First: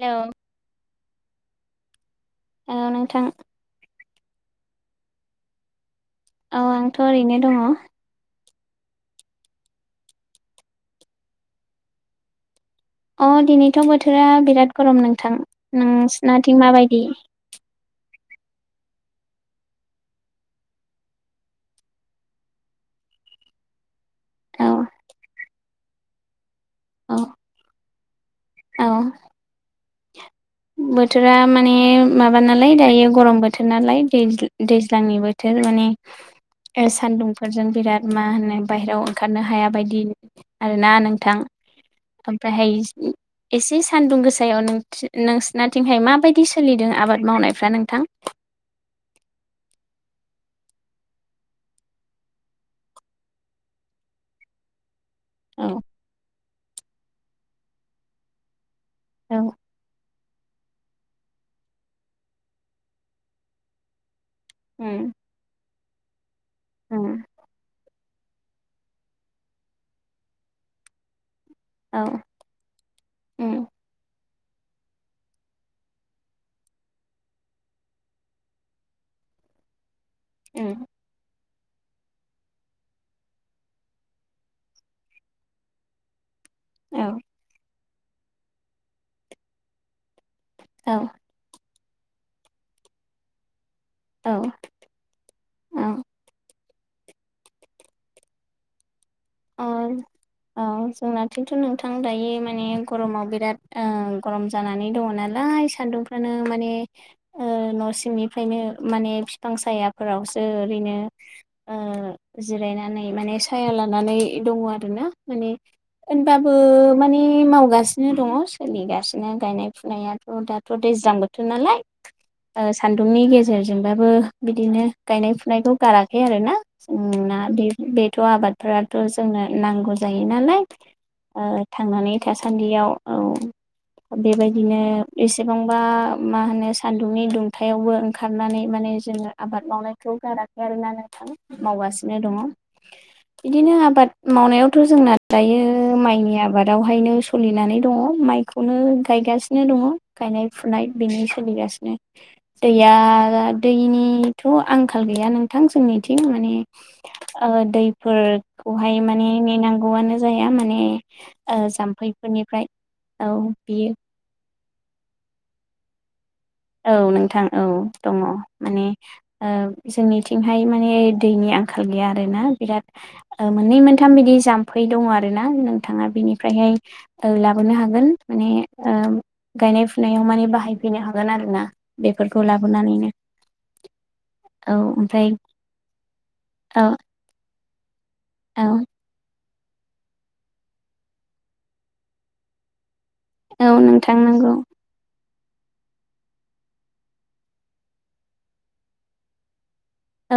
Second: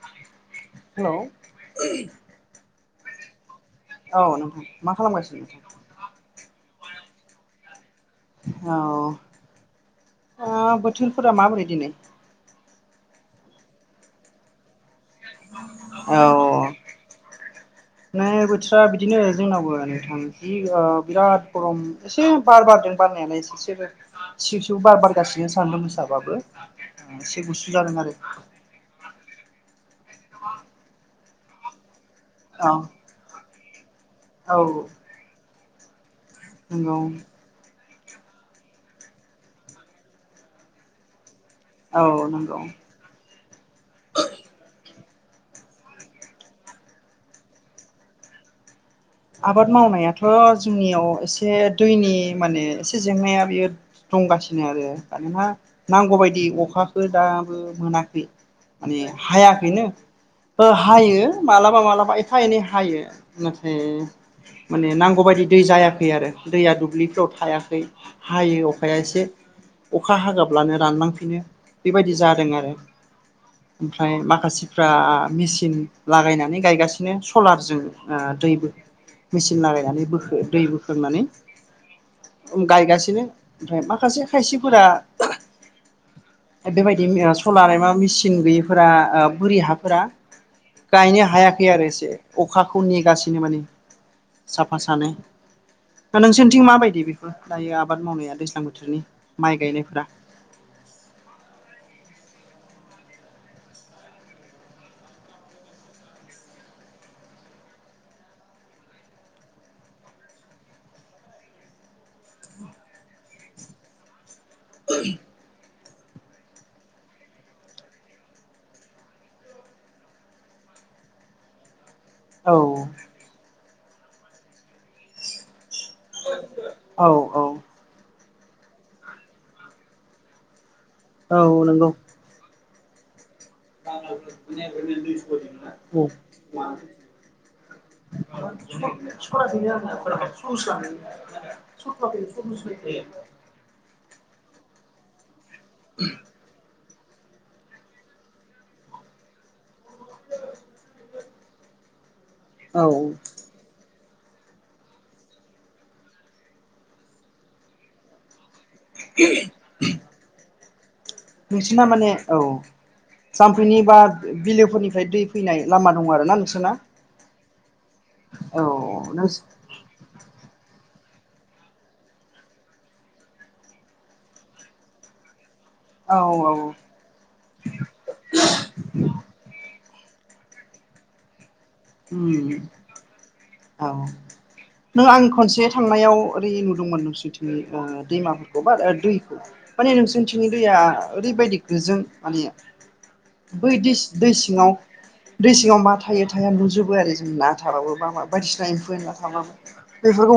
Hello hello. औ नोंथां औ नोंथां मा खालाम गासिनो। औ आंथ' ओरैनो दङ। औ बोथोरफोरा माबोरै दिनै। अ दिनैथ' बोथोरा बिराद गरम नोंथां औ नोंसिनाथिं माबायदि। नै बोथोरा बिदिनो जोंनावबो नोंथां जि ओ बिराद गरम। एसे बार बारदों बारनायालाय एसे सेबो औ सिव सिव बार बारगासिनो सानदुं गोसाबाबो औ एसे गुसु जादों आरो औ बोथोरा माने माबा नालाय दायो गरम बोथोर नालाय। औ दैज्लांनि बोथोर माने नंगौ सानदुं, फोरजों बिराद मा होनो बाहेरायाव ओंखारनो हाया बायदि आरोना नोंथां। औ नंगौ ओमफ्रायहाय एसे सानदुं गोसायाव नो, नोंसोरनाथिंहाय माबायदि सोलिदों आबाद मावनायफ्रा नोंथां। आबाद मावनायाथ' जोंनियाव एसे दैनि माने एसे जेंनाया बेयो दंगासिनो आरो मानोना औ नांगौबायदि अखााखो दाबो मोनाखै। माने औ हायाखैनो। ओ हायो मालाबा मालाबा एफा एनै हायो। नाथाय माने उम नांगौबायायदि दै जायाखै आरो दैया उम दुब्लिफ्राव थायाखै। हायो अखाया एसे अखा हागाब्लानो रानलांफिनो। औ बेबायदि जादों आरो। उम ओमफ्राय माखासेफ्रा मेसिन लागायनानै गायगासिनो सलारजों। ओ दै बोखो मेचिन लागायनानै बोखो दै उम बोखांनानै गायगासिनो ओमफ्राय माखासे खायसेफोरा बेबायदि औ ओ सलार मा मेसिन गैयिफोरा ओ बोरि हाफोरा औ गायनो हायाखै आरो एसे अखाखौ नेगासिनो माने। औ साफा सानै। औ दा नोंसोरनिथिं माबायदि बेफोर दायो आबाद मावनाया दैज्लां बोथोरनि माइ अ गायनायफोरा? औ जोंनाथिंथ' नोंथां दायो माने गरमाव बिराद गरम ओ जानानै दंङ नालाय। सान्दुंफ्रानो माने ओ न' सिंनिफ्रायनो माने बिफां सायाफोरावसो ओरैनो ओ जिरायनानै माने साया लानानै दंङ आरोना माने होनबाबो माने मावगासिनो दंङ सोलिगासिनो गायनाय फुनायाथ' दा। थ' दैज्लां बोथोर नालाय। औ ओ सान्दुंनि गेजेरजोंबाबो बिदिनो गायनाय फुनायखौ गाराखै आरोना औ जोंना औ बे बेथ' आबादफोरा थ' जोंनो नांगौ जायो नालाय। औ थांनानै थासान्दियाव औ। बेबायदिनो एसेबांबा औ मा होनो सान्दुंनि दुंथा हुखायावबो ओंखारनानै माने जोंङो आबाद मावनायखौ गाराखै आरोना नोंथां मावगासिनो दंङो। ए। बिदिनो आबाद मावनायावथ' जोंना दायो माइनि आबादावहायनो सलिनानै दंङ माइखौनो गायगासिनो दंङ। गायनाय फुनाय बिनि सोलिगासिनो दैया औ दैनिथ' आंखाल गैया नोंथां जोंनिथिं। माने ओ दैफोर खौहाय माने नेनांगौआनो जाया माने ओ नोंसिना माने औ जाम्फैफोरनिफ्राय औ जामफैनि बियो बा बिलोफोरनिफ्राय दै फैनाय लामा दंङ आरो ना नोंसोरना? औ नोंथां औ दंङ औ माने नोंस ओ जोंनिथिंहाय माने दैनि आंखाल गैया आरोना बिराद ओ मोननै मोनथाम बिदि जाम्फै दङ आरोना नोंथांङा औ औ बिनिफ्रायहाय ओ लाबोनो हागोन। माने ओ गायनाय फुनायाव माने बाहायफैनो हागोन आरोना। उम बेफोरखौ लाबोनानैनो। औ औ नों आं ओमफ्राय खनसे थांनायाव ओरै औ नुदोंमोन नों सुइथि। दैमाफोरखौ औ बा दैइखौ माने नोंसोरनिथिंनि दैया ओरैबायदि गोजों माने औ बै दै सि नोंथां दै नंगौ सिंङाव दै सिंगाव मा थायो थाया नुजोबो आरो जों ना थाबाबो मा मा बायदिसिना एम्फौ एनला थाबाबो।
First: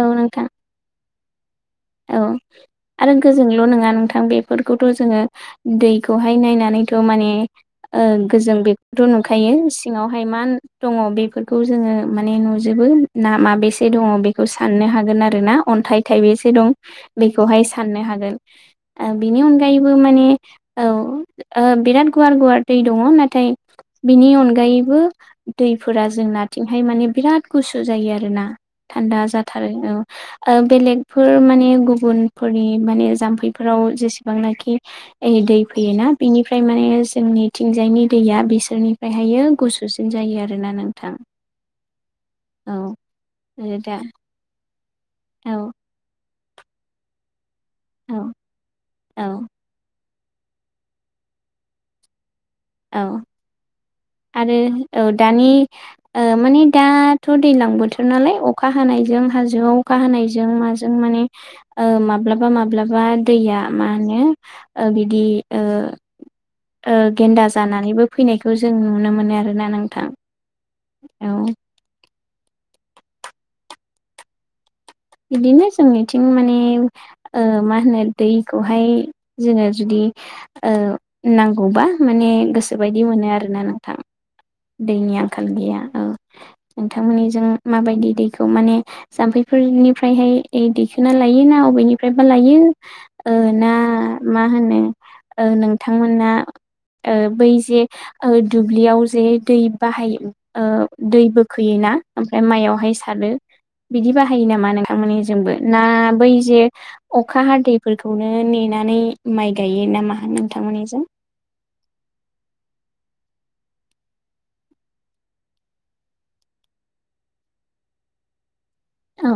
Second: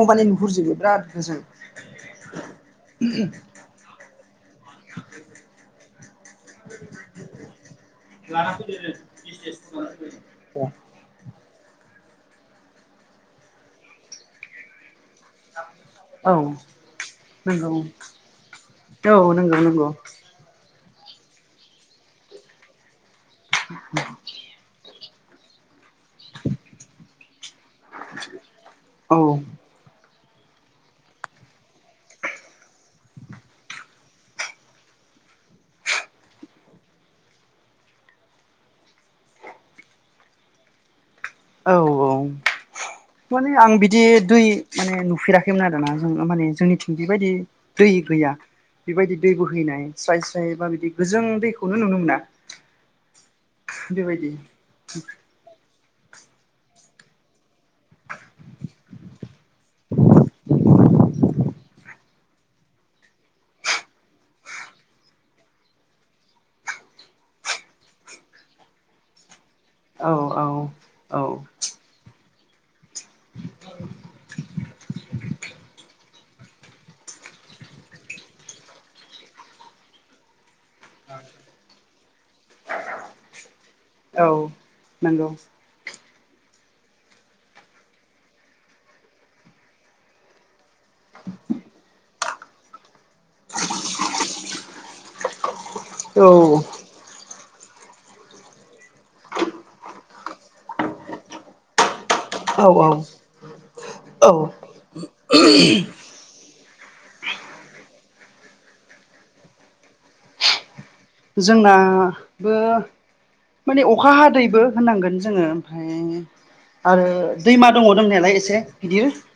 औ माने नोंथां नुहुरजोबो बिराद गोजोन। औ आरो गोजोंल' नंङा नोंथां बेफोरखौथ' जोंङो दै बेखौहाय नायनानैथ' माने ओ गोजों बेखौथ' नुखायो सिंङावहाय मा दंङ बेफोरखौ जोंङो माने नुजोबो ना माबेसे दंङो बेखौ साननो हागोन आरो। आरोना अन्थाइ थाइबे औ बेसे दं। बेखौहाय नंगौ साननो हागोन ओ औ बेनि नंगौ नंगौ अनगायैबो माने औ ओ बिराद गुवार गुवार दै दङ नाथाय बिनि अनगायैबो दैफोरा जोंनाथिंहाय माने बिराद गुसु जायो आरोना औ थान्दा जाथा। औ ओ बेलेग माने मे गुबुनफोरनि माने जाम्फैफोराव जेसेबांनाखि दै फैयोना बिनिफ्राय माने जोंनिथिंजायनि दैया बिसोरनिफ्रायहायो गुस सुसिन जायो आरोना नोंथां। औ औ औ माने आं दा बिदि दुय माने औ नुफेराखैमोन आर ना जों माने जोंनिथिं बेबायदि। दै गैया औ बेबायदि दै औ बोहैनाय स्राय स्राय बा बिदि गोजों दैखौनो नुनो मोना। औ बेबायदि आरो औ दानि माने दाथ' दैज्लां बोथोर नालाय अखा हानायजों हाजोआव अखा हानायजों माजों माने। माब्लाबा माब्लाबा दैया मा होनो बिदि ओ गेन्दा जानानैबो फैनायखौ जों नुनो मोनो आरोना नों औ औ औ बिदिनो जोंनिथिं माने। मा होनो दैखौहाय जोङो जुदि ओ नांगौबा माने गोसो बायदि मोनो आरोना नों औ दैनि नंगौ आंखाल गैया औ। नोंथांमोननिजों माबायदि दैखौ माने जाम्फैफोरनि ओमफ्रायहाय दिखोना लायोना बबेनिफ्रायबा लायो। ना मा होनो औ नोंथांमोना बै जे दुब्लियाव जे दै बाहायो दै बोखोयोना ओमफ्राय औ औ माइयावहाय सारो बिदि औ बाहायो नामा नोंथांमोननि जोंबो ना बै जे अखा हादैफोरखौनो नेनानै माइ गायो नामा नोंथांमोननिजों। जोंनाबो। माने अखा हादैबो होनांगोन जोङो ओमफाय। आरो दैमा दङ दंनायालाय एसे गिदिर। औ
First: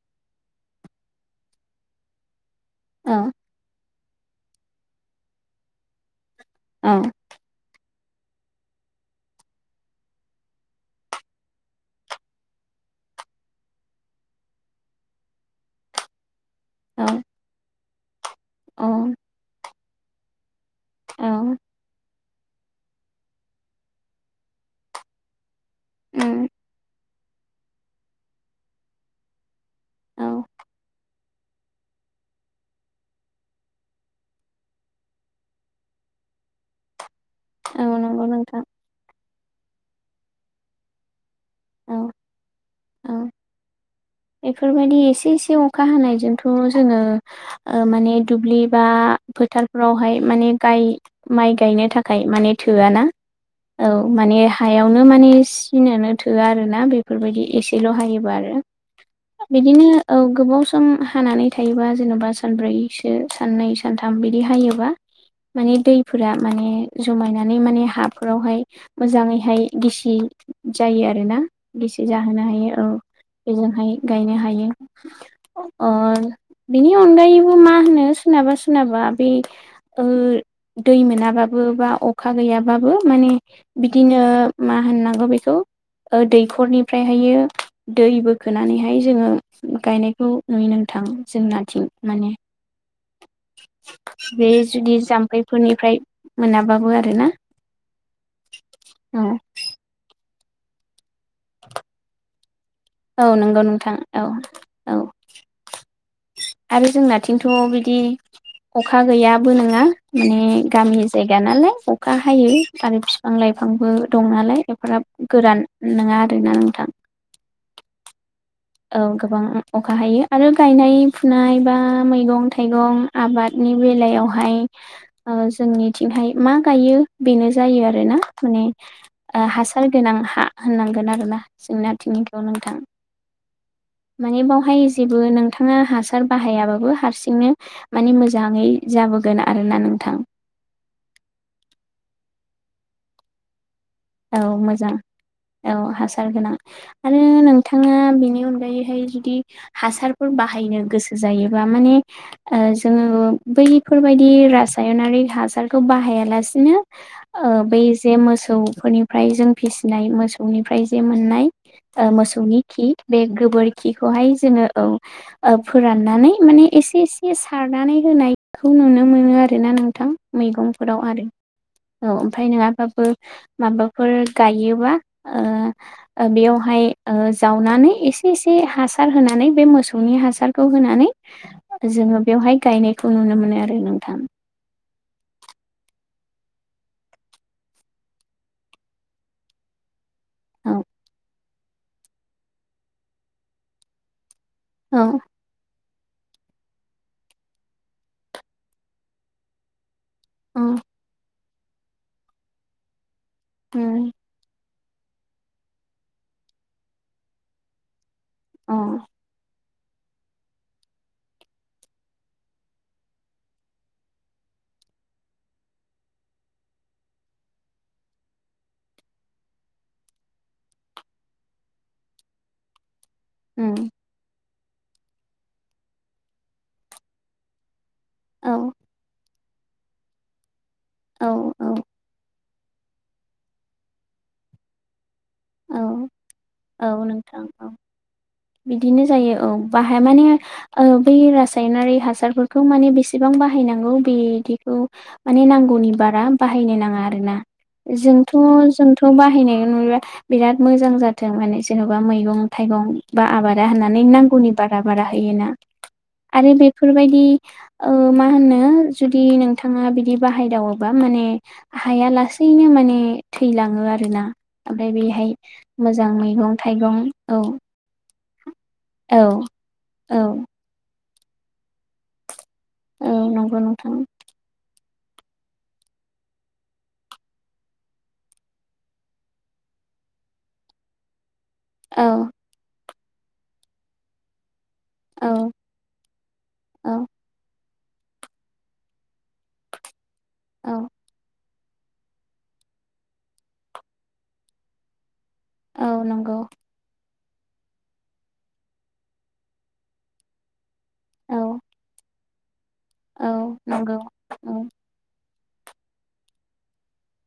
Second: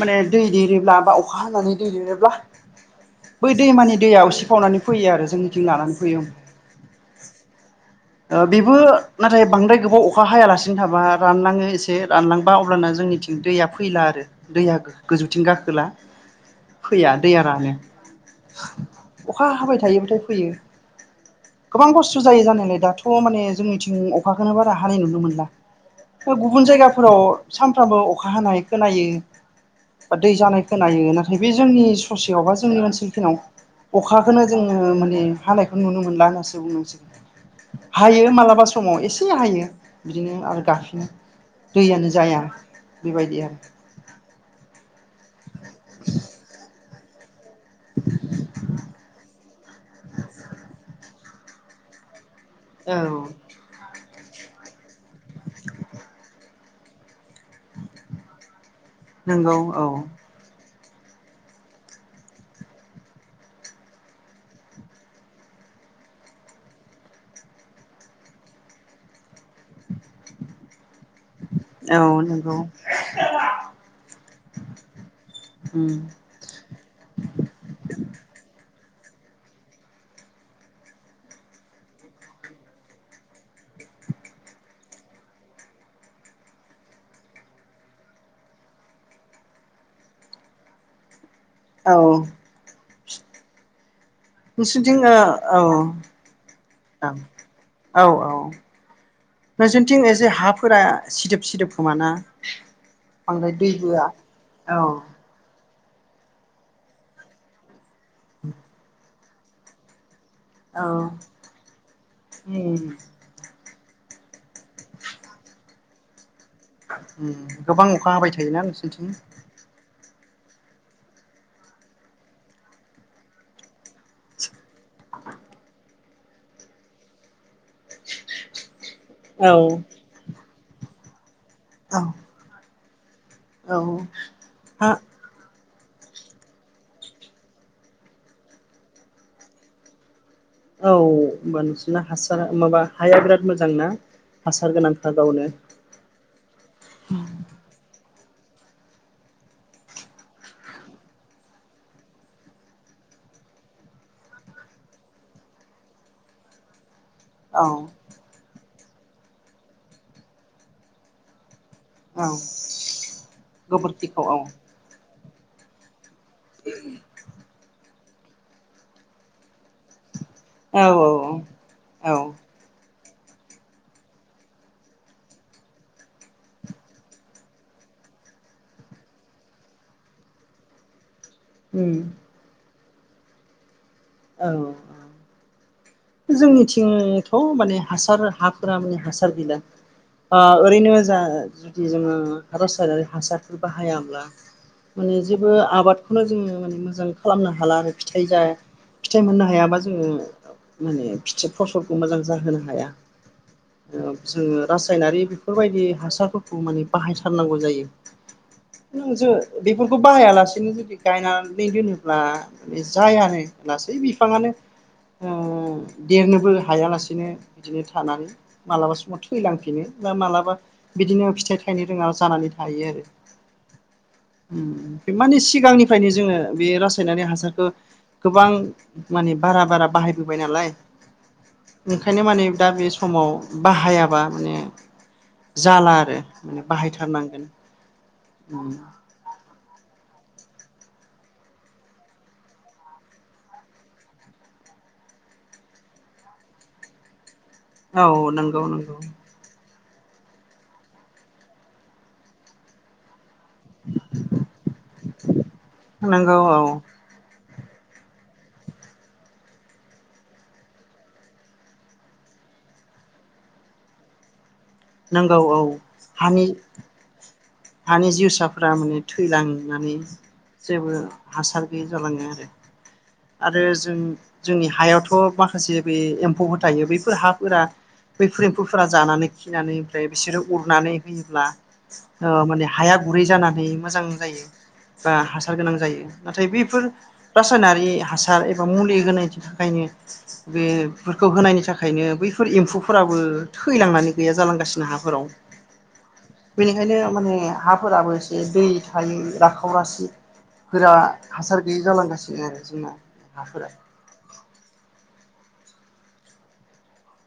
माने दै देरोब्ला बा अखा हानानै दै देरोब्ला। औ बै दैमानि दैया उसि फावनानै फैयो आरो जोंनिथिं लानानै फैयो औ बेबो नाथाय बांद्राय गोबाव अखा हायालासिनो थाबा रानलाङो एसे रानलांबा अब्लाना जोंनिथि दैया फैला आरो दैया गोजौथिं गाखोला औ फैया दैयाानो औ अखा हाबाय थायोब्लाथाय फैयो। औ गोबां खस्थ' जायो जानायलाय दाथ' माने जोंनिथिं अखाखौो बा रा हानाय नुनो मोनला। गुबुन जायगाफोराव सानफ्रामबो अखा हानाय खोनायो। बा दै औ जानाय खोनायो नाथाय बे जोंनि ससेयाव बा जोंनि ओनसोलफोरनाव अखाखौनो जोङो माने हानायखौ नुनो मोनला होननासो बुंनांगोन औ नंगौ हायो नोंथां मालाबा। समाव एसे हायो बिदिनो आरो गफिनो औ दैयानो जाया औ बेबायदि आरो। बेफोरबायदि एसे एसे अखा हानायजोंथ' जोङो माने दुब्लि बा फोथारफ्रावहाय माने गाय माइ गायनो थाखाय माने थोआ औ ना औ माने हायावनो माने सिनानो थोआ आरोना बे बेफोरबायदि एसेल' हायोबा आरो नंगौ औ बिदिनो ओ गोबाव सम हानानै थायोबा जेन'बा सानब्रैसो साननै सानथाम बिदि हायोबा। मान दैफोरा माने जमायनानै माने हाफोरावहाय मोजाङै बेहाय गिसि जायो आरोना औ गिसि जाहोनो नंगौ हायो औ बेजों गायनो हायो अ। उम बिनि अनगायैबो मा होनो सोरनाबा सोरनाबा बे दै मोनाबाबो बा अखा गैयाबाबो माने बिदिनो मा होननांगौ बेखौ दैखरनिफ्रायहायो दैबो खोनानैहाय जोंङो गायनायखौ नुयो नोंथां जोंनाथिं औ माने बे नोंसोरनिथिं जुदि ओ औ औ जाम्फैफोरनिफ्राय मोनाबाबो आरोना औ औ औ नोंसोरनिथिं एसे हाफोरा सिदोब सिदोब खोमाना? औ बाद्राय नंगौ दै नोंथां बोआ औ औ आरो जोंनाथिंथ' बिदि अखा गैयाबो नोङा माने औ गामि जायगा नालाय अखा हायो उम आरो फि फां लाइफांबो दं नालाय एफाग्राब गोरान नङा आरोना नोंथां। उम गोबां अखा हाबाय थायोना नोंसो औ गोबां अखा हायो आरो गायनाय फुनाय बा मैगं थाइगं आबादनि बेलायावहाय ओ जोंनिथिंहाय मा गायो बेनो जायो आरोना माने ओ औ हासार गोनां हा होननांगोन आरोना औ जोंनाथिंनिखौ नोंथां औ माने बेवहाय हा औ जेबो नों थाङा हासार बाहायाबाबो हारसिंनो मानि मोजाङै जाबोगोन आरोना नोंथां। औ होमबा नोंसिना हासार माबा हाया बिराद मोजांना औ हासार मोजां गोनांखा गावनो [unintelligible] गोनां आरो नोंथाङा बिनि अनगायैहाय जु दि हासारफोर बाहायनो गोसो जायोबा माने ओ जोङो बैफोरबायदि रासायनारि हासारखौ बाहायालासिनो ओ औ बै जे मोसौफोरनिफ्राय जों फिसिनाय मोसौनिफ्राय जे मोननाय ओ औ मोसौनि खि बे गोबोरखिखौहाय जोङो औ ओ फोराननानै माने एसे एसे सारनानै होनायखौ नुनो मोनो आरोना नोंथां औ मेगंफोराव औ आरो औ औ ओमफाय नङाबाबो माबाफोर गायोबा ओ ओ बेयावहाय ओ जावनानै एसे एसे हासार होनानै बे मोसौनि हासारखौ होनानै [unintelligible] जोङो बेवहाय गायनायखौ नुनो मोनो आरो नोंथां। औ जोंनिथिंथ' माने हासार हाफोरा माने हासार गैला ओ औ ओरैनो जा जुदि जोङो रासायनारि हासारफोर बाहायाब्ला औ माने जे बो आबादखौनो जोङो माने मोजां खालामनो हाला आरो फिथाइ जा फिथाइ मोननो हायाबा जोङो अ माने फिथि फसलखौ मोजां जाहोनो हाया। उम ओ जोङो रासायनारि बेफोरबायदि हासारफोरखौ माने बाहायथारनांगौ जायो। अ नोंजो बेफोरखौ बाहाया लासेनो जुदि गायनानै दोनोब्ला जायानो लासै बिफाङानो ओ देरनोबो हायालासेनो इदिनो थानानै मालाबा समाव थैलांफिनो बा मालाबा बिदिनो फिथाइ थायनो रोङा जानानै थायो आरो ओम ओम बे मानि सिगांनिफ्रायनो जोङो बे रासायनारि हासारखौ गोबां औ माने बारा बारा बाहायबोबाय नालाय औ औ ओंखायनो माने दा बे समाव बाहायाबा माने जाला औ आरो ओम औ बाहायथारनांगोन ओम नो जायो औ बाहाया माने ओ बै रासायनारि हासारफोरखौ माने बेसेबां बाहायनांगौ बिदिखौ माने नांगौनि बारा बाहायनो नाङा आरो ना औ जोंथ' नंगौ नंगौ जोंथ' बाहायनाय [unintelligible] बिराद मोजां जाथों माने जेनबा मैगं थाइगं बा आबादा होननानै नांगौनि बारा बारा होयोना नंगौ आरो औ बेफोरबायदि ओ मा होनो जुदि नोंथाङा बिदि बाहायदावोबा माने हाया लासैनो माने थैलाङो आरोना ओमफ्राय बे हाय नंगौ औ मोजां हानि मैगं थाइगं औ हानि जिउसाफोरा माने औ थैलांनानै औ जेबो हासार गैयै जालाङो आरो औ नंगौ आरो जों नोंथां जोंनि हायावथ माखासे बे एम्फौफोर थायो बैफोर हाफोरा बैफुर एम्फौफोरा जानानै खिनानै ओमफ्राय बिसोरो उरनानै होयोब्ला औ ओ माने हाया गुरै जानानै मोजां जायो बा औ हासार गोनां जायो नाथाय बेफोर औ रासायनारि हासार एबा मुलि होनायनि थाखायनो औ बेफोरखौ होनायनि थाख ओंखायनो बैफोर एम्फौफोराबो थैलांनानै गैया जालांगासिनो हाफोराव औ नंगौ बेनिखायनो माने हाफोराबो एसे दै थायो राखावरासि गोरा औ हासार गैयि जालांगासिनो आरो जोंना औ हाफोरा नंगौ औ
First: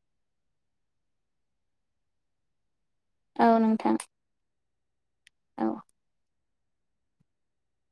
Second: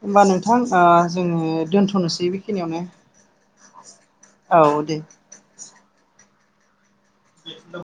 होमबा नोंथां ओ जोङो दोनथनोसै बेखिनियावनो औ नोंथां औ दे औ [inaudible]